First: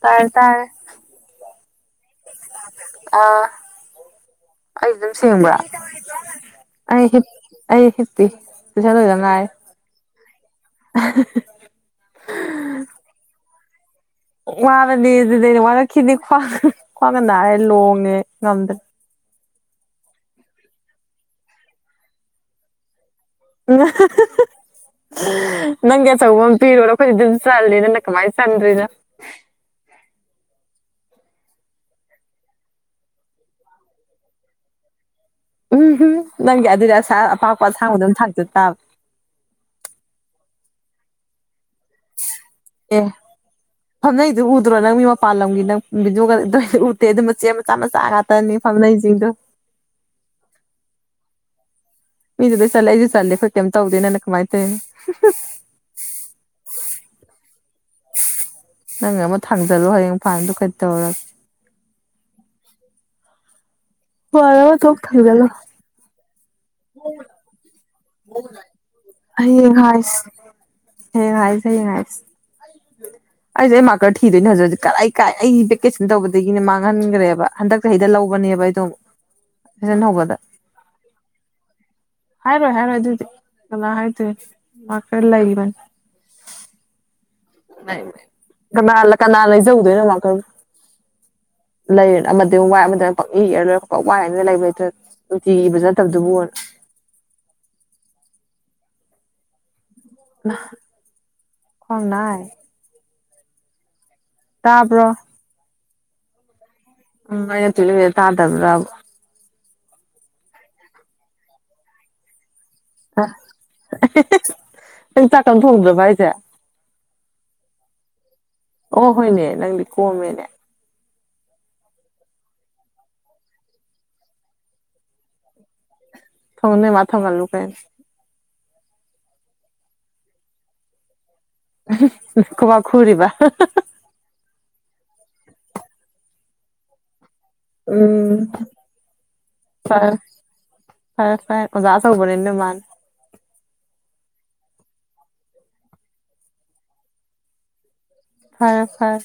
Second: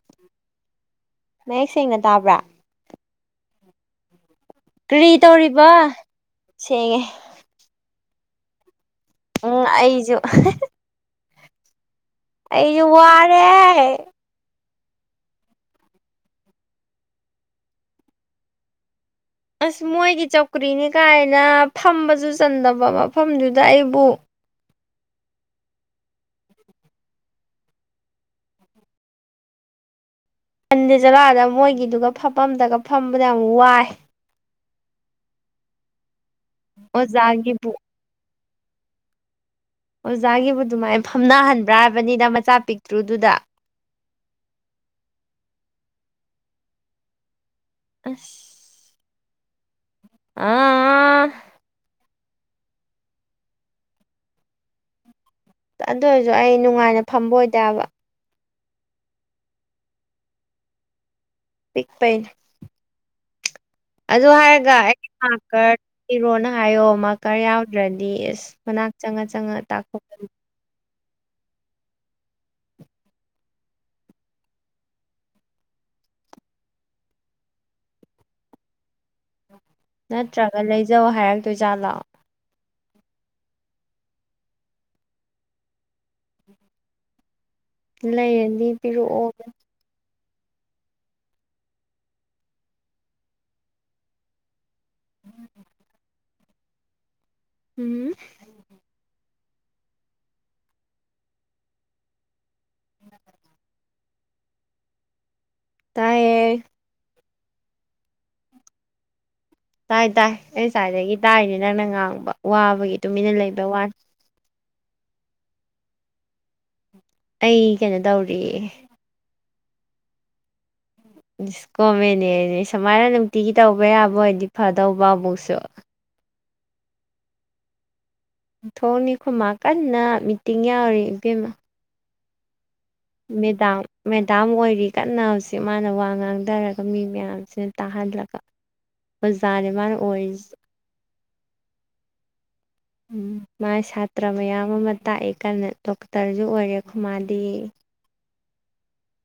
ꯇꯥꯔꯦ ꯇꯥꯔꯦ ꯅꯌꯦꯛ ꯁꯦꯡꯅ ꯇꯥꯕ꯭ꯔꯥ ꯑꯥ ꯑꯩ ꯑꯗꯨꯝ ꯀꯔꯤ ꯁꯤꯦꯡꯕ ꯇꯧꯔꯤꯕ ꯁꯦꯡꯉꯦ ꯑꯩ ꯍꯞ ꯑꯩ ꯍ ꯇ ꯆꯂ ꯑꯣꯏꯗꯅꯦ ꯎꯝ ꯑꯩꯁꯨ [inaudible] ꯑꯩ ꯌ ꯋꯥꯔꯦ ꯋꯥꯔꯅꯤ ꯑꯗꯨꯗꯅꯦ ꯋꯥꯔꯛꯈꯤꯅꯤ ꯈ꯭ꯋꯥꯡ ꯈ꯭ꯋꯥꯡꯒ ꯂꯣꯡꯉꯦ ꯉꯝꯗ꯭ꯔꯦ ꯑꯁ ꯃꯣꯏꯒꯤ ꯆꯧꯀ꯭ꯔꯤꯅꯤ ꯀꯥꯏꯅ ꯐꯝꯕꯁꯨ ꯆꯟꯗꯕ ꯃꯐꯝꯗꯨꯗ ꯑꯩꯕꯨ ꯅꯪꯒꯤ ꯑꯆꯧꯕ ꯑꯃ ꯄꯤꯔꯨꯔꯣ ꯑꯩꯈꯣꯏꯗꯤ ꯑꯗꯨꯝ ꯆꯜꯂꯦ ꯅꯅꯪ ꯀꯃꯥꯏꯅ ꯆꯟꯗꯔꯤꯅꯣ ꯐꯟꯗꯤꯦ ꯆꯠꯂꯛꯑꯗ ꯃꯣꯏꯒꯤꯗꯨꯒ ꯐꯐꯝꯝꯗꯒ ꯐꯝꯕꯗ ꯌꯥꯝ ꯋꯥꯏ ꯎꯝꯝ ꯅꯪꯒꯤ ꯑꯗꯨꯗꯤ ꯑꯁꯥ ꯑꯄꯥꯛꯄ ꯑꯣꯖꯥꯒꯤꯕꯨ ꯑꯁꯥꯡꯕꯗꯝ ꯊꯥꯛꯇ ꯇꯥꯕ ꯑꯣꯖꯥꯒꯤꯕꯨ ꯑꯗꯨꯃꯥꯏꯅ ꯐꯝꯅꯍꯟ ꯑꯦ ꯐꯅꯩꯗꯨ ꯎꯗ꯭ꯔꯣ ꯅꯪ ꯃꯤ ꯃꯄꯥꯜ ꯂꯝꯒꯤ ꯅꯪ ꯎꯠꯇꯦ ꯑꯗꯨ ꯃꯆꯦ ꯃꯆꯥ ꯃꯆꯥ ꯑꯁ ꯉꯥꯛꯇꯅꯤ ꯐꯝꯅꯩꯁꯤꯡꯗꯣ ꯑꯥ ꯃꯤꯗꯨꯗ ꯆꯠꯂꯦ ꯑꯩꯁꯨ ꯆꯠꯂꯦ ꯑꯩꯣꯏ ꯀꯩꯝꯇ ꯇꯧꯗꯦꯅꯅ ꯀꯃꯥꯏ ꯇꯧꯦ ꯑꯗꯨ ꯑꯣꯏꯔꯁꯨ ꯑꯩ ꯅꯨꯡꯉꯥꯏꯅ ꯐꯝꯕ ꯑꯣꯏꯗꯕ ꯅꯪ ꯑꯃ ꯊꯥꯡꯖꯜꯂꯣ ꯍꯌꯦꯡ ꯐꯥꯟꯜꯗ ꯀꯩ ꯇꯧꯔꯒꯦ ꯄꯤꯛꯄꯟ ꯑꯗꯨ ꯍꯥꯏꯔꯒ ꯋꯥꯔꯕ ꯑꯩ ꯊꯣꯛ ꯊꯥꯡꯖꯜꯂꯣ ꯈꯔ ꯊꯤꯔꯣꯅ ꯍꯥꯏꯌꯣ ꯃꯥ ꯈꯔ ꯌꯥꯎ ꯔꯗꯤꯁ ꯃꯅꯥꯛ ꯆꯪꯉ ꯆꯪꯉ ꯇꯥꯛꯊꯣꯛꯀꯅꯤ ꯍ ꯉꯁ ꯍꯦ ꯉꯁ [inaudible] ꯑꯩꯁꯦ ꯑꯩ ꯃꯥꯔꯀꯔ ꯊꯗꯣꯏꯅꯦ ꯍꯧꯖꯤꯛ ꯍꯧꯖꯤꯛ ꯀꯥꯏ ꯀꯥꯏ ꯑꯩ ꯚꯦꯀꯦꯁꯟ ꯇꯧꯕꯗꯒꯤꯅꯦ ꯃꯥꯡꯍꯟꯈ꯭ꯔꯦꯕ ꯍꯟꯗ ꯆꯍꯤ ꯍꯗ ꯂꯧꯕꯅꯦ ꯕꯥꯏꯗꯣ ꯅꯠꯇ꯭ꯔꯒ ꯂꯩꯖꯧ ꯍꯥꯏꯔꯛꯇꯣꯏ ꯖꯥꯠ ꯂꯥꯛꯑꯣ ꯍꯥꯏꯔꯣꯏ ꯍꯥꯏꯔꯣꯏ ꯑꯗꯨꯗꯤ ꯀꯅꯥ ꯍꯥꯏꯗꯣꯏꯦ ꯃꯥ ꯈꯔ ꯂꯩꯕꯅꯤ ꯂꯩꯔꯗꯤ ꯀꯂ ꯄꯤꯔꯛꯑꯣ ꯀꯅꯥ ꯂꯩꯖꯧꯗ ꯃꯥ ꯂꯩ ꯑꯃꯗꯤ ꯋꯥꯏ ꯑꯃ ꯄ ꯏ ꯂꯣꯏ ꯋꯥꯏ ꯂꯩꯕ ꯂꯩ ꯎꯇꯤꯒꯤ ꯐꯖ ꯅꯠꯇꯕꯗꯨꯕꯨ ꯎꯝ ꯈꯣꯟ ꯅꯥꯏ ꯇꯥꯄꯣ ꯇꯥꯏꯌꯦ ꯎ ꯃ ꯊ ꯇꯥꯗꯕ꯭ꯔꯕ ꯇꯥꯏ ꯇꯥꯏ ꯑꯩ ꯁꯥꯏꯏꯗꯒꯤ ꯇꯥꯏꯅꯤ ꯅꯪꯅ ꯉꯥꯡꯕ ꯋꯥꯕꯒꯤ ꯇꯨꯃꯤꯟꯅ ꯂꯩꯕ ꯋꯥꯅꯤ ꯅꯪ ꯆꯥꯛꯀ ꯊꯣꯡꯗꯕ ꯍꯥꯏꯁꯦ ꯑꯩ ꯀꯩꯅꯣ ꯇꯧꯔꯤ ꯅꯪ ꯂꯤ ꯀꯣ ꯃꯦꯅꯦ ꯀꯣꯝꯃꯦꯅꯦꯅꯦ ꯁꯨꯃꯥꯏꯅ ꯅꯨꯡꯇꯤꯒꯤ ꯇꯧꯕ ꯌꯥꯕ ꯍꯥꯏꯗꯤ ꯐꯗꯧꯕꯕꯨꯛꯁꯨ ꯊꯣꯟꯦ ꯃꯥꯊ ꯃꯔ ꯂꯨ ꯀꯥꯏ ꯊꯣꯡꯅꯤ ꯈꯨꯃ ꯀꯟꯅ ꯃꯤꯇꯤꯡ ꯌꯥꯎꯔꯤ ꯏꯕꯦꯝꯃ ꯎ ꯃꯦꯗꯥꯝ ꯃꯦꯗꯥꯝ ꯑꯣꯏꯔꯤ ꯀꯟꯅ ꯍꯧꯖꯤ ꯃꯥꯅ ꯋꯥ ꯉꯥꯡꯊꯔꯒ ꯃꯤ ꯃꯌꯥꯝ ꯁꯤꯅ ꯎꯝ ꯇꯥꯍꯜꯂꯒ ꯑꯣꯖꯥꯅꯦ ꯃꯥꯅ ꯐꯔꯦ ꯑꯣꯏꯔꯤꯁ ꯐꯔꯦ ꯐꯦ ꯑꯣꯖꯥ ꯆ ꯀ ꯅꯅꯤꯗꯣ ꯏ ꯃꯥꯅ ꯎꯝ ꯃꯥꯥꯏ ꯁꯥꯇ꯭ꯔ ꯃꯌꯥꯝ ꯑꯃ ꯇꯥꯛꯑꯦ ꯀ ꯗꯣꯛꯇꯔꯁꯨ ꯑꯣꯏꯔꯦ ꯈꯨ ꯃꯥꯗꯤ ꯐꯔꯦ ꯐꯔꯦ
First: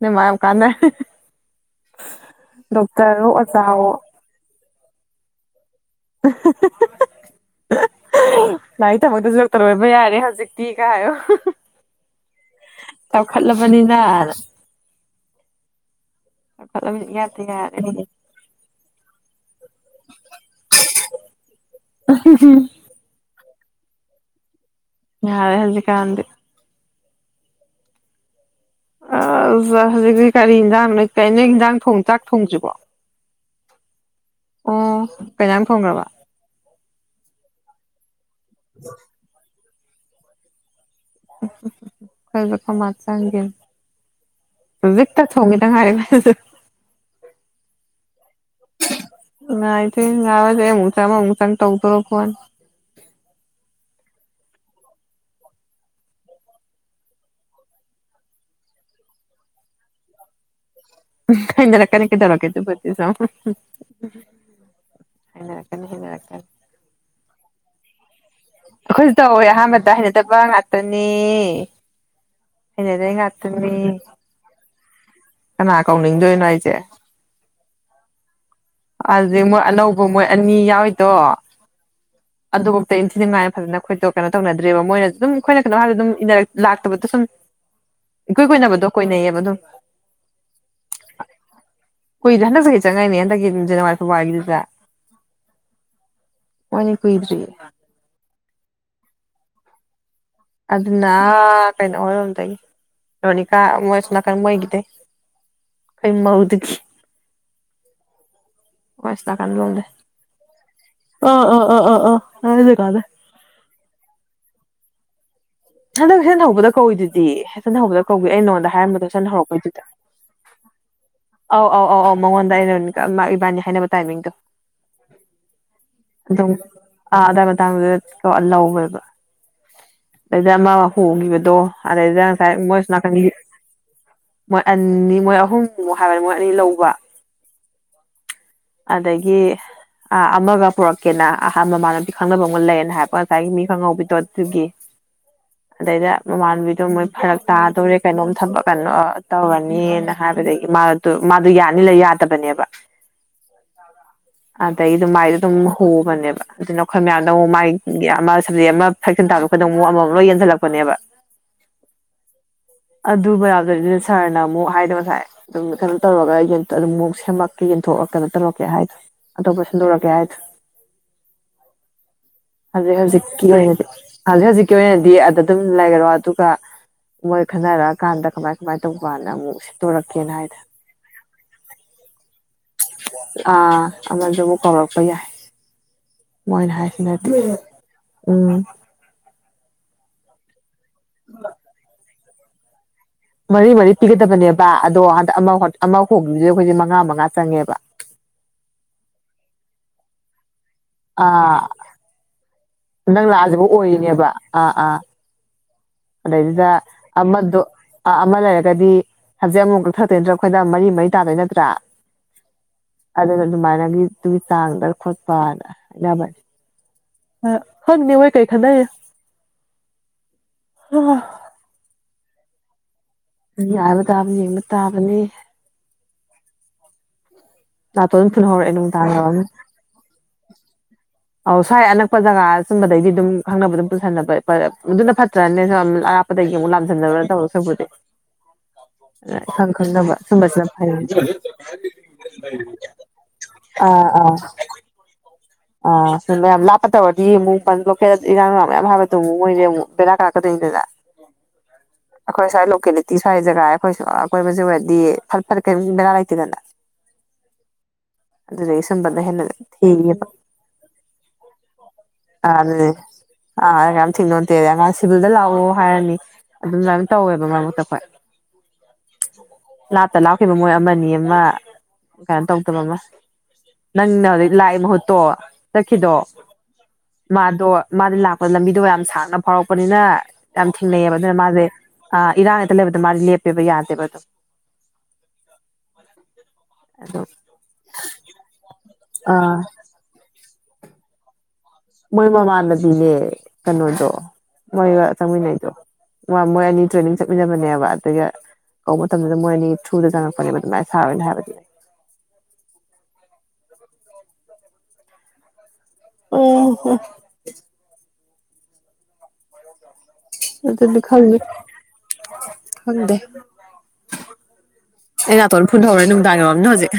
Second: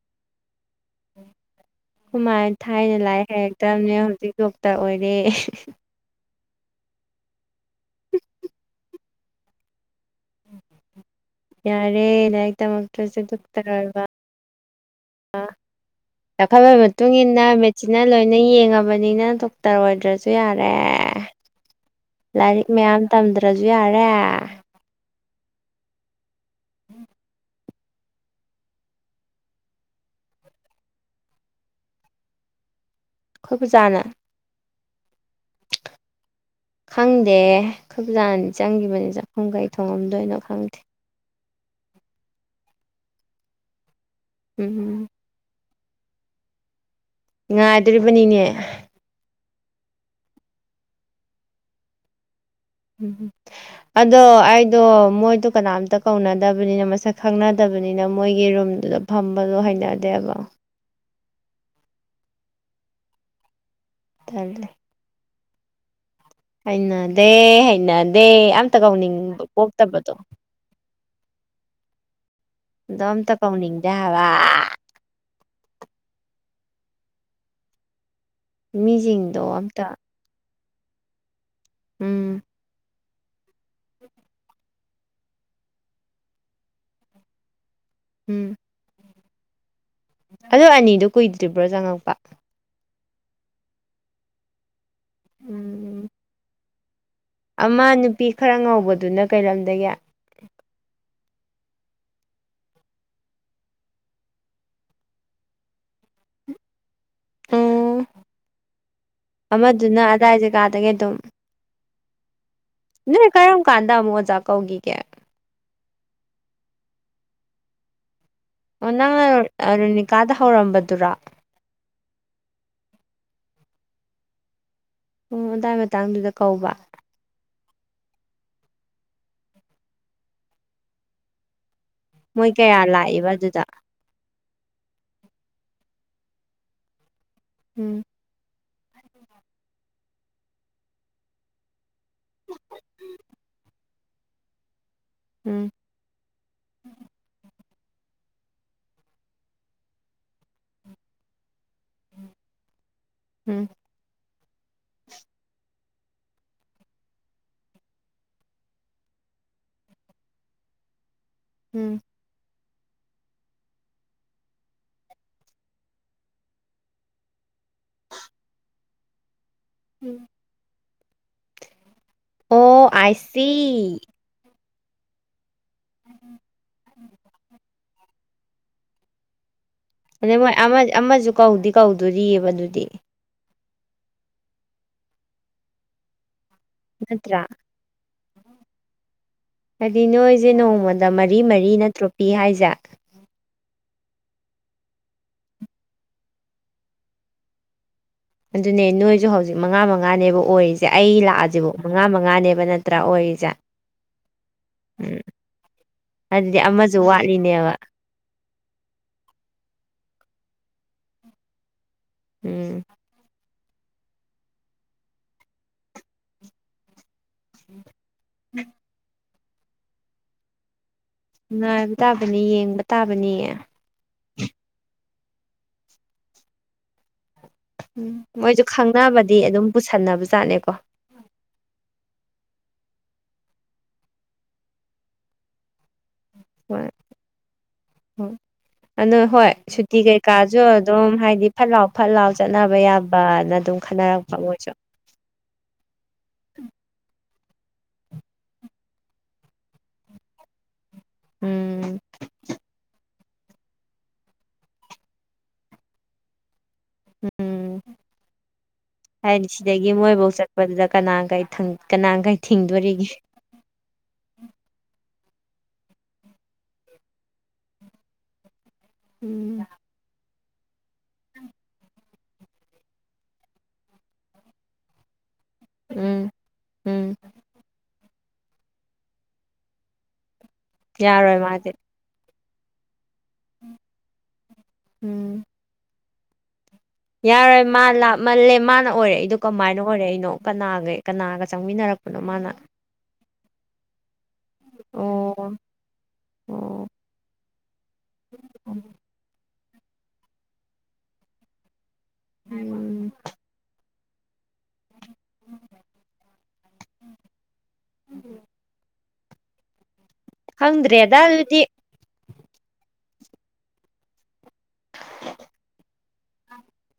ꯅꯃꯌꯥꯝ ꯌꯥꯝ ꯀꯥꯟꯗꯦ ꯍꯨꯃꯥꯏ ꯊꯥꯏꯅ ꯂꯥꯏ ꯗꯣꯛꯇꯔꯋꯣ ꯑꯣꯖꯥꯋꯣ ꯍꯔꯛꯇꯕꯅꯦ ꯍꯧꯖꯤꯛ ꯇ ꯑꯣꯏꯔꯦ ꯂꯥꯏꯔꯤ ꯊꯃꯛꯇꯁꯨ ꯗꯣꯛꯇ ꯂꯣꯏꯕ ꯌꯥꯔꯦ ꯍꯧꯖꯤꯛꯇꯤ ꯀꯥꯏꯌꯣ ꯌꯥꯔꯦ ꯂꯥꯏꯔꯤꯛ ꯇꯝꯃꯛꯇ꯭ꯔꯁꯨ ꯆꯥꯎꯈꯠꯂꯕꯅꯤꯅ ꯑꯥ ꯆꯈꯠꯄ ꯃꯇꯨꯡ ꯏ ꯏꯌꯥꯇ ꯃꯇꯨꯡꯏꯟꯅ ꯌꯥꯔꯦ ꯃꯦꯆꯤꯟꯅ ꯂꯣꯏꯅ ꯌꯦꯡꯉꯕꯅꯤꯅ ꯗꯣꯛꯇꯔ ꯑꯣꯏꯗ꯭ꯔꯁꯨ ꯌꯥꯔꯦ ꯂꯥꯏꯔꯤꯛ ꯃꯌꯥꯝ ꯇꯝꯗ꯭ꯔꯁꯨ ꯌꯥꯔꯦ ꯌꯥꯔꯦ ꯍꯖꯤ ꯀꯗꯗꯤ ꯑ ꯍꯧꯖꯤꯛꯁꯤ ꯀꯔꯤ ꯌꯦꯟꯁꯥꯡꯅꯣꯏ ꯀꯩꯅꯣ ꯍꯟꯖꯥꯡ ꯊꯣꯡ ꯆꯥꯛ ꯊꯣꯡꯗ꯭ꯔꯤꯕꯣ ꯑꯩꯈꯣꯏꯕꯨꯖꯥꯅ ꯑꯣ ꯀꯩꯅꯝ ꯐꯣꯡꯈ꯭ꯔꯕ ꯈꯪꯗꯦ ꯈꯨꯛꯖꯥꯅꯗꯤ ꯆꯪꯈꯤꯕꯅꯤ ꯆꯥꯛꯈꯨꯝ ꯀꯩ ꯊꯣꯡꯉꯝꯗꯣꯏꯅꯣ ꯈꯪꯗꯦ ꯈꯔꯖ ꯀ ꯃ ꯆꯥꯡꯦ ꯇ ꯎꯝ ꯍ ꯇꯉꯔꯦ ꯃꯥ ꯉꯥꯏꯗꯣꯔꯤꯕꯅꯤꯅꯦ ꯉ ꯏ ꯊ ꯌꯥ ꯑꯋꯥꯖꯦꯆꯥ ꯑꯃꯁꯥꯅꯤ ꯇꯧꯗꯔ ꯐꯅꯤ ꯎꯝꯝ ꯑꯗꯣ ꯑꯩꯗꯣ ꯃꯣꯏꯗꯣ ꯀꯅꯥꯝꯇ ꯀꯧꯅꯗꯕꯅꯤꯅ ꯃꯁꯛ ꯈꯪꯅꯗꯕ ꯑꯗꯨꯕꯅꯤꯅ ꯃꯣꯏꯒꯤ ꯔꯨꯝꯗꯨꯗ ꯐꯝꯕꯗꯣ ꯍꯩꯅꯗꯦꯕ ꯑꯅ ꯂ ꯀꯅꯤ ꯀ ꯇꯧꯔ ꯀꯦ ꯇꯨꯄꯤꯁ ꯊꯦ ꯍꯅꯀꯦꯅꯤ ꯍꯅꯦ ꯍꯩꯅꯗꯦ ꯑꯝꯇ ꯑꯩꯈꯣꯏꯁꯨ ꯀꯧꯅꯤꯡꯕ ꯇꯧꯋꯦ ꯑꯍꯥꯟꯕꯗ ꯄꯣꯛꯇꯕꯗꯣ ꯍꯥꯏꯅꯗꯕ ꯉꯥꯛꯇꯅꯤ ꯑꯗꯣ ꯏꯩꯅꯗ ꯑꯝꯇ ꯀꯠꯇꯅꯤ ꯀꯧꯅꯤꯡꯗꯦ ꯍꯥꯏꯕ ꯀꯅꯥ ꯑꯦꯀꯥꯎꯇꯗꯣꯏꯅꯏꯁꯦ ꯃꯤꯁꯤꯡꯗꯣ ꯑꯗꯨꯖꯤꯗꯤ ꯃꯣꯏ ꯑꯝꯇ ꯑꯅꯧꯕ ꯃꯣꯏ ꯑꯅꯤ ꯌꯥꯎꯋꯗꯣ ꯎꯝ ꯑꯗꯨꯒ ꯏꯟꯊꯤ ꯅꯨꯡꯉꯥꯏꯅ ꯐꯖꯅ ꯑꯩꯈꯣꯏꯗꯣ ꯀꯩꯅꯣ ꯇꯧꯅꯗ꯭ꯔꯦꯕ ꯃꯣꯏꯅꯁꯨ ꯑꯗꯨꯝ ꯑꯩꯈꯣꯏꯅ ꯀꯩꯅꯣ ꯍꯥꯏ ꯑꯗꯨꯝꯔ ꯂꯥꯛꯇꯕꯗꯣ ꯁꯨꯝ ꯏꯀꯨꯏ ꯎꯝ ꯀꯣꯏꯅꯕꯗꯣ ꯀꯣꯏꯅꯩꯌꯦꯕ ꯑꯗꯨꯝ ꯑꯗꯣ ꯑꯅꯤꯗꯣ ꯀꯨꯏꯗ꯭ꯔꯤꯕ꯭ꯔꯣ ꯆꯪꯉꯛꯄ ꯀꯨꯏꯗ ꯍꯟꯗꯛꯦ ꯆꯪꯉꯥꯏꯅꯤꯅꯦ ꯌꯦꯟꯦꯖ ꯃ ꯄꯕꯒꯗ ꯎꯝ ꯎ ꯀꯨꯏꯗ꯭ꯔꯤꯌꯦ ꯑꯃꯥ ꯅꯨꯄꯤ ꯈꯔ ꯉꯧꯕꯗꯨꯅ ꯀꯩꯔꯝꯗꯒꯦ ꯑꯗꯨꯅ ꯀꯩꯅꯩꯅꯣ ꯑꯣꯔ ꯇꯒꯤ ꯔꯣꯅꯤ ꯀꯥ ꯃꯁꯅꯥ ꯀ ꯃꯣꯏꯒꯤꯗꯦ ꯀꯩ ꯃꯧꯗ ꯑ ꯃꯣꯏ ꯑꯁꯣꯝ ꯅꯥꯀꯟ ꯂꯣꯝꯗꯩ ꯑꯃꯗꯨꯅ ꯑꯗꯥꯏꯁꯦ ꯀꯥꯗꯗꯒꯤ ꯑꯗꯨꯝ ꯑꯥ ꯑꯥ ꯑꯥ ꯑꯥ ꯑꯥ ꯀꯥꯟꯅꯗꯦ ꯀꯥꯟꯅꯗꯦ ꯅꯣꯏ ꯀꯔꯝ ꯀꯥꯟꯗꯥ ꯃꯖꯥꯛ ꯀꯧꯒꯤ ꯀꯌꯥ ꯍꯟꯗꯛ ꯍꯦꯛꯆꯟ ꯍꯧꯕꯗ ꯀꯧꯏꯗꯨꯗꯤ ꯍꯁꯟ ꯍꯧꯕꯗ ꯀꯧꯏ ꯑꯩ ꯅꯉꯣꯟꯗ ꯑꯣ ꯍꯥꯏꯔꯝꯕꯗ ꯍꯆꯟ ꯅꯪꯅ ꯍꯧꯔꯛꯄꯩꯗꯨꯗ ꯔꯣꯅꯤꯀꯥꯗ ꯍꯧꯔꯝꯕꯗꯨꯔꯣ ꯑꯧ ꯑꯧ ꯑꯧ ꯑꯧ ꯃꯉꯣꯟꯗ ꯑꯩꯅ ꯏꯕꯥꯅꯤ ꯍꯥꯏꯅꯕ ꯇꯥꯏꯃꯤꯡꯗꯣ ꯎ ꯑꯗꯨꯗꯥꯏ ꯃꯇꯥꯡꯗꯨꯗ ꯑꯗꯨꯝ ꯀꯧꯕ ꯑꯥ ꯑꯗꯥꯏ ꯃꯇꯥꯡꯗꯨꯗ ꯊꯣꯛꯣꯛꯑ ꯂꯧꯋꯦꯕ ꯑꯗꯩꯗ ꯑꯃ ꯍꯣꯡꯈꯤꯕꯗꯣ ꯑ ꯃꯣꯏ ꯀꯌꯥ ꯃꯣꯁ ꯂꯥꯛꯏꯕ ꯑꯗꯨꯗ ꯃꯣꯏ ꯑꯅꯤꯅꯤ ꯃꯣꯏ ꯑꯍꯨꯝꯅꯤꯃꯨ ꯍꯥꯏꯕꯅꯤ ꯃꯣꯏ ꯑꯅꯤ ꯂꯧꯕ ꯎꯝ ꯑꯗꯨꯗꯒꯤ ꯑꯥ ꯑꯃꯒ ꯄꯨꯔꯛꯀꯦꯅ ꯑꯍ ꯃꯃꯅꯄꯤ ꯈꯪꯅꯕ ꯑꯃ ꯂꯩꯌꯦꯦꯅ ꯍꯥꯏꯕ ꯉꯁꯥꯏꯒꯤ ꯃꯤ ꯈꯪꯍꯧꯕꯤꯗꯣ ꯑꯗꯨꯒꯤ ꯎꯝ ꯑꯗꯩꯗ ꯃꯃꯥꯟꯅꯕꯤꯗꯣ ꯃꯣꯏ ꯐꯔꯛ ꯇꯥ ꯇꯧꯔꯦ ꯀꯩꯅꯣꯝ ꯊ ꯀꯩꯅꯣ ꯇꯧꯔꯅꯤꯅ ꯍꯥꯏꯕꯗꯒꯤ ꯃꯥ ꯃꯥꯗꯣ ꯌꯥꯅꯤꯂ ꯌꯥꯗꯕꯅꯦꯕ ꯎꯝ ꯑꯗ ꯏ ꯃꯥꯗꯨ ꯍꯧꯕꯅꯦꯕ ꯑꯗꯨꯅ ꯑꯩꯈꯣꯏ ꯃꯌꯥꯝꯗ ꯑꯃꯨꯛ ꯃꯥꯒꯤ ꯑꯃ ꯁꯕꯖꯦꯛ ꯑꯃ ꯐꯦꯛꯁꯤꯟ ꯇꯥꯕ ꯈꯨꯣꯏꯗꯡ ꯑꯃꯨꯛ ꯑꯃꯃꯝ ꯂꯣꯏ ꯌꯦꯟꯁꯤꯜꯂꯛꯄꯅꯦ ꯌꯥꯕ ꯎꯝ ꯑꯗꯨ ꯌꯥꯎꯗꯗꯤ ꯁꯥꯔꯅ ꯑꯃꯨꯛ ꯍꯥꯏꯗꯤꯣ ꯉꯁꯥꯏ ꯑꯗꯨꯝ ꯀꯩꯅꯣ ꯇꯧꯔꯒ ꯑꯗꯨꯝ ꯑꯃꯨꯛ ꯁꯦꯝꯃꯛꯀꯦ ꯑ ꯀꯩꯅꯣ ꯇꯧꯔꯛꯀꯦ ꯍꯥꯏꯗꯣ ꯑꯇꯣꯞꯄ ꯁꯟꯗꯣꯔꯛꯑꯀꯦ ꯎꯝ ꯍꯥꯏꯗ ꯑꯣ ꯍꯧ ꯑꯥꯏ ꯁꯤ ꯍꯧꯖꯤꯛꯀꯤ ꯑꯣꯏꯅꯗꯤ ꯑ ꯍꯧꯖꯤꯛꯀꯤ ꯑꯣꯏꯅꯗꯤ ꯑ ꯑꯗꯨꯝ ꯂꯩꯔꯔꯣ ꯑꯗꯨꯒ ꯃꯣꯏ ꯈꯟꯅꯔꯛꯑꯀꯥꯟꯗ ꯀꯃꯥꯏ ꯀꯃꯥꯏꯅ ꯇꯧꯕꯅ ꯑꯃꯨꯛ ꯁꯤꯟꯗꯣꯔꯛꯀꯦꯅ ꯑꯗꯩ ꯍꯥꯏꯗꯣ ꯃꯣꯏ ꯑꯃꯁꯨ ꯀꯧꯗꯤ ꯀꯧꯗꯣꯔꯤꯑꯕ ꯑꯗꯨꯗꯤ ꯑꯥ ꯑꯃꯗꯨꯕꯨ ꯀꯧꯔꯛꯄ ꯌꯥꯏ ꯃꯣꯏꯅ ꯍꯥꯏꯁꯤꯅꯗꯤ ꯅꯠꯇ꯭ꯔꯥ ꯎꯝ ꯍꯥꯏꯗꯤ ꯅꯣꯏꯁꯦ ꯅꯣꯡꯃꯗ ꯃꯔꯤ ꯃꯔꯤ ꯅꯠꯇ꯭ꯔꯣ ꯄꯤ ꯍꯥꯏꯁꯦ ꯃꯔꯤ ꯃꯔꯤ ꯄꯤꯒꯗꯕꯅꯦꯕ ꯑꯗꯣ ꯍꯟꯗꯛ ꯑꯃ ꯑꯃ ꯍꯣꯡꯕꯗꯨꯁ ꯑꯩꯈꯣꯏꯁꯦ ꯃꯉꯥ ꯃꯉꯥ ꯆꯪꯉꯦꯕ ꯑꯗꯨꯅꯦ ꯅꯣꯏꯁꯨ ꯍꯧꯖꯤꯛ ꯃꯉꯥ ꯃꯉꯥꯅꯦꯕ ꯑꯣꯏꯔꯤꯁꯦ ꯑꯩ ꯑꯥ ꯂꯥꯛꯑꯁꯤꯕ ꯃꯉꯥ ꯃꯉꯥꯅꯦꯕ ꯅꯠꯇ ꯅꯪ ꯂꯥꯛꯑꯁꯤꯕꯨ ꯑꯣꯏꯔꯤꯅꯦꯕ ꯑꯥ ꯑꯥ ꯎꯝ ꯑꯗꯨꯗꯤ ꯑꯗꯩꯗꯨꯗ ꯑꯃꯁꯨ ꯑꯃꯗ ꯋꯥꯠꯂꯤꯅꯦꯕ ꯑꯃ ꯂꯩꯔꯒꯗꯤ ꯍꯧꯖꯤꯛ ꯑꯃꯨꯛꯇ ꯊꯛꯇꯣꯏ ꯑꯩꯈꯣꯏꯅ ꯃꯔꯤ ꯃꯔꯤ ꯇꯥꯗꯣꯏ ꯅꯠꯇ꯭ꯔꯥ ꯎꯝ ꯑꯗꯨꯃꯥꯏꯅꯒꯤꯗꯨꯒꯤ ꯆꯥꯡꯗ ꯈꯣꯠꯄꯅ ꯍꯥꯏꯅꯕꯅꯤ ꯍꯣꯏꯅꯤ ꯑꯣꯏꯣꯏ ꯀꯩ ꯈꯅ ꯅ ꯇꯥꯕꯅꯤ ꯌꯦꯡ ꯌꯥꯕ ꯇꯥꯕꯅꯤ ꯌꯦꯡꯕ ꯇꯥꯕꯅꯦ ꯎꯝ ꯅꯥꯇꯣꯟ ꯃꯣꯏꯁꯨ ꯐꯨꯟꯍꯧꯔꯛꯑꯦ ꯅꯨꯡꯗꯥꯡ ꯈꯪꯅꯕꯗꯤ ꯌꯥꯝꯅ ꯑꯗꯨꯝ ꯄꯨꯁꯟꯅꯕ ꯆꯥꯠꯅꯦꯀꯣ ꯑꯧ ꯁ꯭ꯋꯥꯏ ꯑꯅꯛꯄ ꯖꯒꯥ ꯆꯨꯝꯕꯗꯒꯤꯗꯤ ꯑꯗꯨꯝ ꯈꯪꯅꯕ ꯑꯗꯨꯝ ꯄꯨꯁꯟꯅꯕ ꯑꯗꯨꯅ ꯐꯠꯇ꯭ꯔꯅꯦ ꯑꯒꯤ ꯃꯨꯂꯝ ꯆꯟꯗꯕꯔ ꯇꯧ ꯁꯄꯗꯦ ꯑꯗꯨ ꯍꯣꯏ ꯁꯨꯇꯤ ꯀꯩꯀꯥꯁꯨ ꯑꯗꯨꯝ ꯐꯩ ꯍꯥꯏꯗꯤ ꯐꯠ ꯂꯥꯎ ꯐꯠ ꯂꯥꯎ ꯆꯠꯅꯕ ꯌꯥꯕꯅ ꯑꯗꯨꯝ ꯈꯟꯅꯔꯛꯄ ꯃꯣꯏꯁꯨ ꯑ ꯁꯤ ꯌꯥꯝ ꯂꯥꯛꯄ ꯇꯋꯥꯗꯤ ꯂꯣꯀꯦꯜ ꯏꯔꯥꯡ ꯂ ꯃꯌꯥꯝ ꯍꯥꯏꯕꯗꯨ ꯑꯃꯨꯛ ꯃꯣꯏꯁ ꯑꯃꯨꯛ ꯕꯦꯔꯥ ꯀꯥꯛꯀꯣꯏꯅꯤꯗꯅ ꯎꯝ ꯑꯩꯈꯣꯏ ꯁꯥꯏ ꯂꯀꯦ ꯇꯤ ꯁ꯭ꯋꯥꯏ ꯖꯒꯥ ꯑꯩꯈꯣꯏꯁꯨ ꯑꯩꯣꯏ ꯃꯆ ꯑꯣꯏꯔꯗꯤ ꯐꯠ ꯐꯠ ꯀꯔꯤꯝ ꯖꯒꯥ ꯂꯩꯇꯦꯗꯅ ꯎꯝ ꯑꯗꯨꯗ ꯑꯩ ꯁꯝꯕꯗ ꯍꯦꯂ ꯍꯥꯏꯗꯤ ꯁꯤꯗꯒꯤ ꯊ ꯃꯣꯏꯐꯧ ꯆꯠꯄꯗꯨꯗ ꯀꯅꯥꯒꯩ ꯀꯅꯥꯒꯩ ꯑꯗ ꯊꯤꯡꯗꯣꯔꯤꯒꯦ ꯑ ꯊꯅꯣꯇꯦꯔꯉꯥꯡ ꯁꯤꯕꯨ ꯗ ꯂꯥꯛꯑꯣ ꯍꯥꯏꯔꯅꯤ ꯑꯗꯨ ꯑꯗꯨꯃꯥꯏꯅ ꯇꯧꯋꯦꯕ ꯃꯔꯛ ꯃꯔꯛꯇ ꯈꯣꯏ ꯎꯝ ꯂꯥꯛꯇ ꯂꯥꯛ ꯈꯤꯕ ꯃꯣꯏ ꯑꯃ ꯑꯃ ꯀꯩꯅꯣ ꯇꯧꯗꯕ ꯑꯃ ꯅꯪꯅ ꯍꯧꯖꯤꯛ ꯂꯥꯛꯏ ꯃꯍꯨ ꯇꯣ ꯆꯠꯈꯤꯗꯣ ꯎꯝ ꯎꯝ ꯃꯥꯗꯣ ꯃꯥꯗꯤ ꯂꯥꯛꯄꯗ ꯂꯝꯕꯤꯗꯣ ꯌꯥꯝ ꯁꯥꯡꯅ ꯐꯥꯎꯔꯛꯄꯅꯤꯅ ꯌꯥꯝ ꯊꯦꯡꯅꯩꯑꯕ ꯑꯗꯨꯅ ꯌꯥꯔꯣꯏ ꯃꯥꯁꯦ ꯃꯥꯗꯤ ꯏꯔꯥꯡ ꯍꯛꯇ ꯂꯩꯕꯗ ꯃꯥꯗꯤ ꯂꯦꯞꯄꯦꯕ ꯌꯥꯗꯦꯕ ꯑꯗꯣ ꯎꯝ ꯑꯗꯨ ꯌꯥꯔꯣꯏ ꯃꯥ ꯂꯥꯞꯃꯜꯂꯦ ꯃꯥꯅ ꯑꯣꯏꯔꯦ ꯑꯩꯗꯣ ꯑꯥ ꯀꯃꯥꯏꯅ ꯑꯣꯏꯔꯦꯩꯅꯣ ꯀꯅꯥꯒ ꯀꯅꯥꯒ ꯆꯪꯃꯤꯟꯅꯔꯛꯄꯅꯣ ꯃꯣꯏ ꯃꯥꯅ ꯃꯃꯥꯟꯅꯗꯤꯅꯦ ꯀꯩꯅꯣꯗꯣ ꯃꯣꯏꯒ ꯑꯣ ꯆꯪꯃꯤꯟꯅꯩꯗꯣ ꯃꯣꯏ ꯑꯣ ꯑꯅꯤ ꯇ꯭ꯔꯦꯅꯤꯡ ꯆꯠꯃꯤꯟꯅꯕꯅꯦꯕ ꯑꯗꯨꯒ ꯀꯧꯕ ꯃꯇꯝꯁꯤꯗ ꯃꯣꯏ ꯑꯅꯤ ꯊꯨꯗ ꯆꯪꯉꯛꯄꯅꯦꯕ ꯑꯗꯨꯃꯥꯏꯅ ꯁꯥꯔꯣꯏꯅꯦ ꯍꯥꯏꯕꯗꯨꯅꯦ ꯎꯝ ꯎꯝ ꯑꯣ ꯍꯣ ꯑꯗ ꯈꯪꯗ꯭ꯔꯦꯗ ꯈꯜꯅꯤ ꯑꯗꯨꯗꯤ ꯍꯪꯗꯦ ꯑꯦꯅꯥ ꯇꯅ ꯐꯨꯟ ꯊꯧꯔꯅꯅꯨꯡ ꯋꯥꯝ ꯅ ꯍꯧꯖꯤꯛ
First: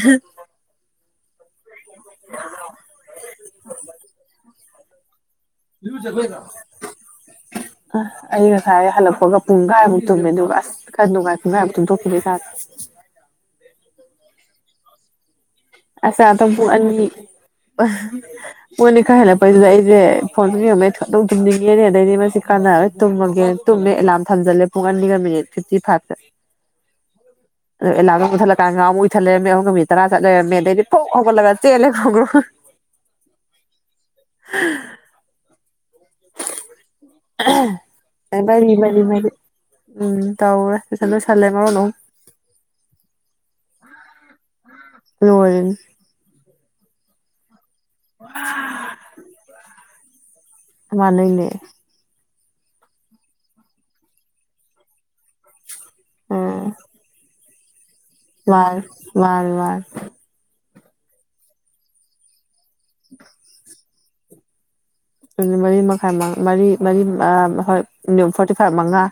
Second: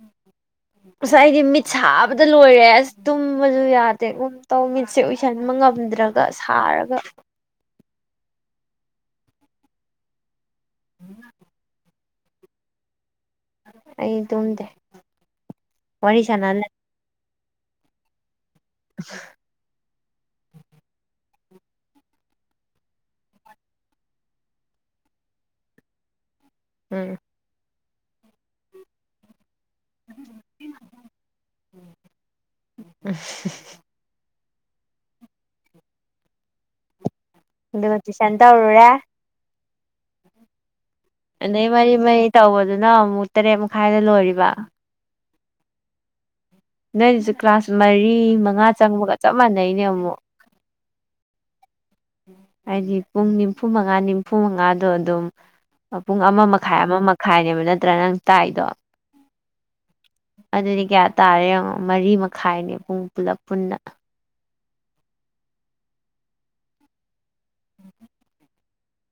ꯉꯁ ꯍꯥꯏꯗꯤ ꯃꯤꯠ ꯁꯥꯕꯗ ꯂꯣꯏꯔꯦ ꯑꯁ ꯇꯨꯝꯕꯁꯨ ꯌꯥꯗꯦꯒꯨꯝ ꯇꯧ ꯃꯤꯠꯁꯦ ꯎ ꯇꯩꯁꯟꯕ ꯉꯝꯗ꯭ꯔꯒ ꯁꯥꯔꯒ ꯑ ꯑꯩ ꯉꯁꯥꯏ ꯍꯜꯂꯛꯄꯒ ꯄꯨꯡ ꯀꯥꯏꯃꯨꯛ ꯇꯨꯝꯃꯦ ꯑꯗꯨꯒ ꯑꯁ ꯈꯔ ꯅꯨꯡꯉꯥꯏ ꯄꯨꯡꯈꯥꯏꯃꯨꯛ ꯇꯨꯝꯊꯣꯛꯈꯤꯗꯦꯦ ꯁꯥꯥꯛ ꯑꯩ ꯑꯗꯨꯝꯗꯦ ꯑꯁ ꯑꯗ ꯑ ꯑ ꯃꯣꯏꯅꯤ ꯀꯥꯏ ꯍꯥꯏꯦꯂ ꯄ ꯂꯩꯏꯁꯦ ꯐꯣꯟ ꯊ ꯊꯨꯝꯅꯤꯡꯉꯦꯅꯦ ꯑꯗꯩꯗꯤ ꯃꯁꯤ ꯀꯥꯟꯅꯔꯣꯏ ꯇꯨꯝꯃꯒꯦ ꯇꯨꯝꯃꯦ ꯑꯦꯂꯥꯔꯝ ꯊꯝꯖꯜꯂꯦ ꯄꯨꯡ ꯑꯅꯤꯒ ꯃꯤꯅꯤꯠ ꯐꯤꯞꯇꯤ ꯐꯥꯏꯚꯁꯦ ꯎꯝ ꯑꯗꯨꯂꯥꯗꯠꯊꯠꯂꯀꯥꯟꯒ ꯑꯃꯨꯛꯏꯊꯠꯂꯦ ꯑꯍꯨꯝ ꯅꯨꯠ ꯇꯔꯥ ꯆꯠꯂꯔꯦ ꯗꯤ ꯐ ꯍꯧꯕꯂ ꯆꯦꯂ ꯈꯣꯡꯈ꯭ꯔꯣ ꯑꯗꯨꯒ ꯇꯨꯏꯁꯟ ꯃ ꯃꯔꯤ ꯃ ꯇꯧꯔꯨꯔꯦ ꯎꯝ ꯇꯧꯔꯦ ꯇꯨꯏꯁꯟ ꯂꯣꯏꯁꯜꯂꯦ ꯑꯗꯩ ꯃꯔꯣꯟ ꯑꯍꯨꯝ ꯃꯔꯤ ꯃꯔꯤ ꯇꯧꯕꯗꯨꯅ ꯑꯃꯨꯛ ꯇꯔꯦꯠ ꯃꯈꯥꯏꯗ ꯂꯣꯏꯔꯤꯕ ꯍꯦꯟ ꯅꯣꯏꯁꯨ ꯀ꯭ꯂꯥꯁ ꯃꯔꯤ ꯃꯉꯥ ꯆꯪꯕꯒ ꯆꯞ ꯃꯥꯟꯅꯩꯅꯦ ꯑꯃꯨꯛ ꯃꯥ ꯂꯩꯅꯦ ꯍꯥꯏꯗꯤ ꯄꯨꯡ ꯅꯤꯝꯐꯨ ꯃꯉꯥ ꯅꯤꯐꯨ ꯃꯉꯥꯗꯣ ꯑꯗꯨꯝ ꯄꯨꯡ ꯑꯃ ꯎꯝ ꯃꯈꯥꯏ ꯑꯃ ꯃꯈꯥꯏꯅꯦꯕ ꯅꯠꯇ꯭ꯔꯥ ꯅꯪ ꯇꯥꯏꯗꯣ ꯃꯥꯅꯤ ꯃꯥꯅꯤ ꯃꯥꯅꯤ ꯑꯗꯨꯗꯤ ꯀꯌꯥ ꯇꯥꯔꯦ ꯌꯦ ꯃꯔꯤ ꯃꯈꯥꯏꯅꯦ ꯄꯨꯡ ꯄꯨꯂꯞ ꯄꯨꯟꯅ ꯃꯔꯤ ꯃꯈꯥꯏ ꯃꯔꯤ ꯃꯔꯤ ꯍꯣꯏ ꯐꯣꯔꯇꯤ ꯐꯥꯏꯚ ꯃꯉꯥ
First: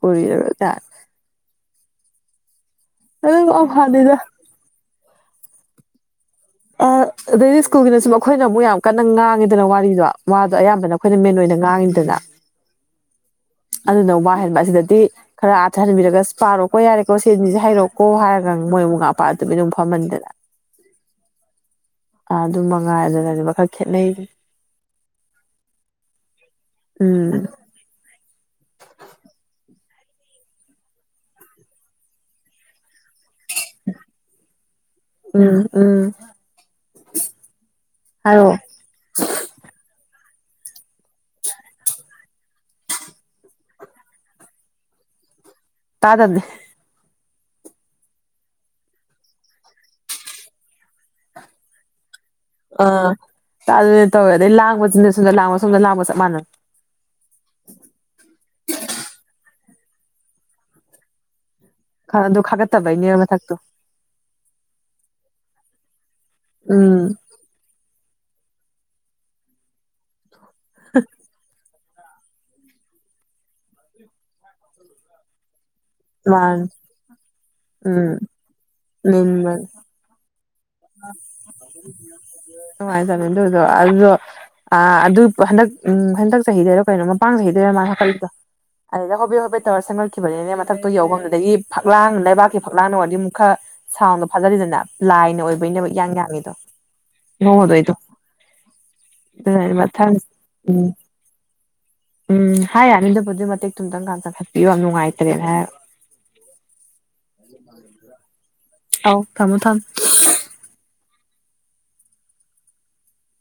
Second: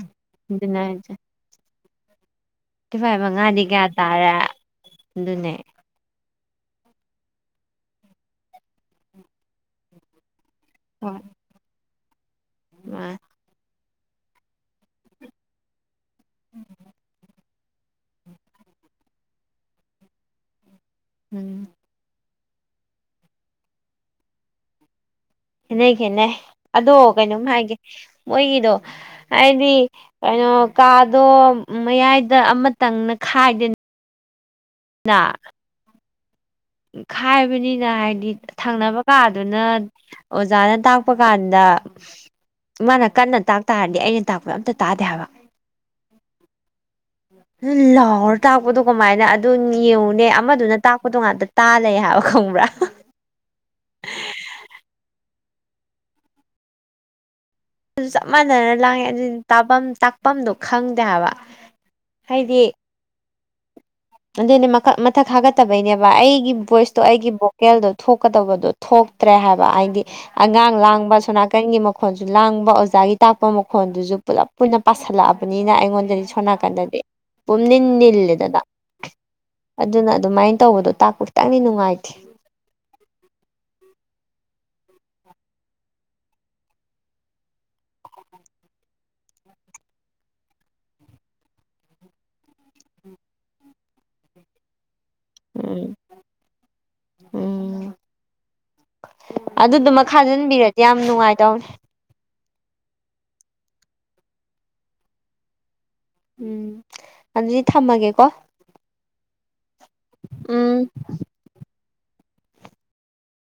ꯀ ꯅ ꯆ ꯤ ꯐꯥꯏꯚ ꯃꯉꯥꯗꯤ ꯀꯌꯥ ꯍꯥꯟꯅꯤꯗ ꯇꯥꯔꯦ ꯑꯗꯨꯅꯦ ꯑ ꯑꯗꯩꯗꯤ ꯁ꯭ꯀꯨꯜꯒꯤꯅꯁꯨ ꯑꯩꯈꯣꯏꯅ ꯑꯃꯨꯛ ꯌꯥꯝ ꯀꯟꯅ ꯉꯥꯡꯉꯤꯗꯅ ꯋꯥꯔꯤꯗꯣ ꯑꯗꯣ ꯑꯌꯥꯝꯕꯅ ꯑꯩꯈꯣꯏꯅ ꯃꯦꯟ ꯑꯣꯏꯅ ꯉꯥꯡꯉꯤꯗꯅ ꯃꯥ ꯑꯗꯨꯅ ꯋꯥꯍꯟꯕ ꯑꯁꯤꯗꯗꯤ ꯈꯔ ꯑꯥꯊꯍꯟꯕꯤꯔꯒ ꯄꯥꯔꯣꯀꯣ ꯌꯥꯔꯦꯀꯣ ꯁꯤꯦꯟꯁꯦ ꯍꯥꯏꯩꯔꯛꯀꯣ ꯍꯥꯏꯔꯒ ꯃꯣꯏꯕꯨꯛ ꯉꯥꯄꯥ ꯑꯗꯨꯃ ꯑꯗꯨꯝ ꯐꯝꯍꯟꯗꯅ ꯎꯝ ꯑ ꯑꯗꯨꯝ ꯃꯉꯥꯏ ꯑꯗꯨꯅ ꯑꯗꯨꯕ ꯈꯔ ꯈꯦꯠꯅꯩꯅꯤ ꯈꯦꯠꯅꯩ ꯈꯦꯠꯅꯩ ꯑꯗꯣ ꯎꯝ ꯀꯩꯅꯣꯝ ꯍꯥꯏꯒꯦ ꯃꯣꯏꯒꯤꯗꯣ ꯍꯥꯏꯗꯤ ꯀꯩꯅꯣ ꯀꯥꯗꯣ ꯃꯌꯥꯏꯗ ꯑꯃ ꯇꯪꯅ ꯈꯥꯏꯗꯅꯤ ꯅ ꯎꯝ ꯎꯝ ꯎ ꯈꯥꯏꯕꯅꯤꯅ ꯍꯥꯏꯗꯤ ꯍꯥꯏꯔꯣ ꯊꯪꯅꯕ ꯀꯥꯗꯨꯅ ꯑꯣꯖꯥꯅ ꯇꯥꯛꯄ ꯀꯥꯟꯗ ꯃꯥꯅ ꯀꯟꯅ ꯇꯥꯛ ꯇꯥꯔꯗꯤ ꯑꯩꯅ ꯇꯥꯛꯄꯗ ꯑꯝꯇ ꯇꯥꯗꯦ ꯍꯥꯏꯕ ꯇꯥꯗꯗꯦ ꯂꯥꯎꯔ ꯇꯥꯛꯄꯗꯣ ꯀꯃꯥꯏꯅ ꯑꯗꯨ ꯌꯦꯡꯉꯨꯅꯦ ꯑꯃꯗꯨꯅ ꯇꯥꯛꯄꯗꯣ ꯉꯥꯛꯇ ꯇꯥꯂꯦ ꯍꯥꯏꯕ ꯈꯣꯡꯕ꯭ꯔꯥ ꯇꯅꯦ ꯇꯧꯋꯦ ꯑꯗꯩ ꯂꯥꯡꯕꯁꯤꯅꯦ ꯁꯣꯝꯗ ꯂꯥꯡꯕ ꯁꯣꯝꯗ ꯂꯥꯡꯕ ꯆꯞ ꯃꯥꯟꯅ ꯑꯗꯨ ꯆꯞ ꯃꯥꯟꯅꯅ ꯂꯥꯡꯉꯦ ꯑꯗꯨ ꯇꯥꯐꯝ ꯇꯥꯛꯐꯝꯗꯣ ꯈꯪꯗꯦ ꯍꯥꯏꯕ ꯑꯗꯨ ꯍꯥꯏꯗꯤ ꯈꯒꯠꯇ ꯚꯅꯤꯔꯝ ꯊꯥꯛꯛꯇꯣ ꯑꯗꯨꯅꯦ ꯃꯈꯛ ꯃꯊꯛ ꯊꯒꯠꯇꯕꯩꯅꯦꯕ ꯑꯩꯒꯤ ꯚꯣꯏꯁꯇꯣ ꯎꯝ ꯑꯩꯒꯤ ꯚꯣꯀꯦꯜꯗꯣ ꯊꯣꯛꯀꯗꯧꯕꯗꯣ ꯊꯣꯛꯇ꯭ꯔꯦ ꯍꯥꯏꯕ ꯍꯥꯏꯗꯤ ꯑꯉꯥꯡ ꯂꯥꯡꯕ ꯁꯣ ꯅꯥꯀꯟꯒꯤ ꯃꯈ ꯃꯈꯣꯟꯁꯨ ꯂꯥꯡꯕ ꯑꯣꯖꯥꯒꯤ ꯇꯥꯛꯄ ꯃꯈꯣꯟꯗꯨꯁꯨ ꯄꯨꯂꯞ ꯀ ꯄꯨꯏꯅ ꯄꯥꯁꯜꯂꯛꯑꯕꯅꯤ ꯑꯅ ꯑꯩꯉꯣꯟꯗꯗꯤ ꯁꯣꯝ ꯃꯥꯅꯤ ꯅꯥꯀꯟꯗꯗꯤ ꯄꯨꯝꯅꯤꯟ ꯅꯤꯜꯂꯦꯗꯅ ꯅꯦꯝꯃꯜ ꯑꯗꯨꯅ ꯑꯗꯨꯃꯥꯏꯅ ꯃꯦ ꯇꯧꯕꯗꯣ ꯇꯥꯛꯄ ꯈꯤꯇꯪꯗꯤ ꯅꯨꯡꯉꯥꯏꯇꯦ ꯑꯗꯨ ꯑꯗꯨ ꯑꯗꯨ ꯑ ꯑꯗꯨ ꯍꯟꯗꯛ ꯎ ꯍꯟꯗꯛ ꯆꯍꯤꯗꯔꯣ ꯀꯩꯅꯣ ꯃꯄꯥꯡ ꯆꯍꯤꯗꯔꯣ ꯃꯥꯅ ꯍꯥꯀꯠꯂꯤꯗꯣ ꯑꯗꯨꯗꯩ ꯍꯣꯕꯦ ꯍꯣꯕꯦ ꯇꯧꯔ ꯁꯦꯝꯒꯠꯈꯤꯕꯅꯤꯅꯦ ꯃꯊꯛꯇ ꯌꯧꯐꯝꯗꯨꯗꯒꯤ ꯐꯛꯂꯥꯡ ꯂꯩꯕꯥꯛꯀꯤ ꯐꯛꯂꯥꯡꯅ ꯋꯥꯔꯤ ꯑꯃꯨꯛ ꯈꯔ ꯁꯥꯎꯟꯗꯣ ꯐꯥꯖꯔꯤꯗꯅ ꯂꯥꯏꯅꯣ ꯣꯏꯕ ꯎꯝ ꯌꯥꯝ ꯌꯥꯝꯗꯣ ꯍꯉꯗ ꯎꯝ ꯑꯩꯗꯣ ꯑꯗꯨꯗꯨꯃ ꯈꯥꯖꯤꯟꯕꯤꯔꯗꯤ ꯎꯝ ꯌꯥꯝ ꯅꯨꯡꯉꯥꯏꯇꯧꯅꯦ ꯎꯝ ꯍꯥꯏ ꯌꯥꯅꯤꯗꯕꯨꯗꯤ ꯃꯇꯦꯛ ꯊꯨꯝꯇꯪꯀꯥꯟ ꯆꯪꯈꯠꯄꯤꯌꯨ ꯌꯥꯝ ꯅꯨꯡꯉꯥꯏꯇ꯭ꯔꯦꯅꯦ ꯍꯥꯏ ꯎꯝ ꯑꯗꯨꯗꯤ ꯊꯝꯃꯒꯦꯀꯣ ꯊꯃꯨ ꯊꯝ ꯎꯝ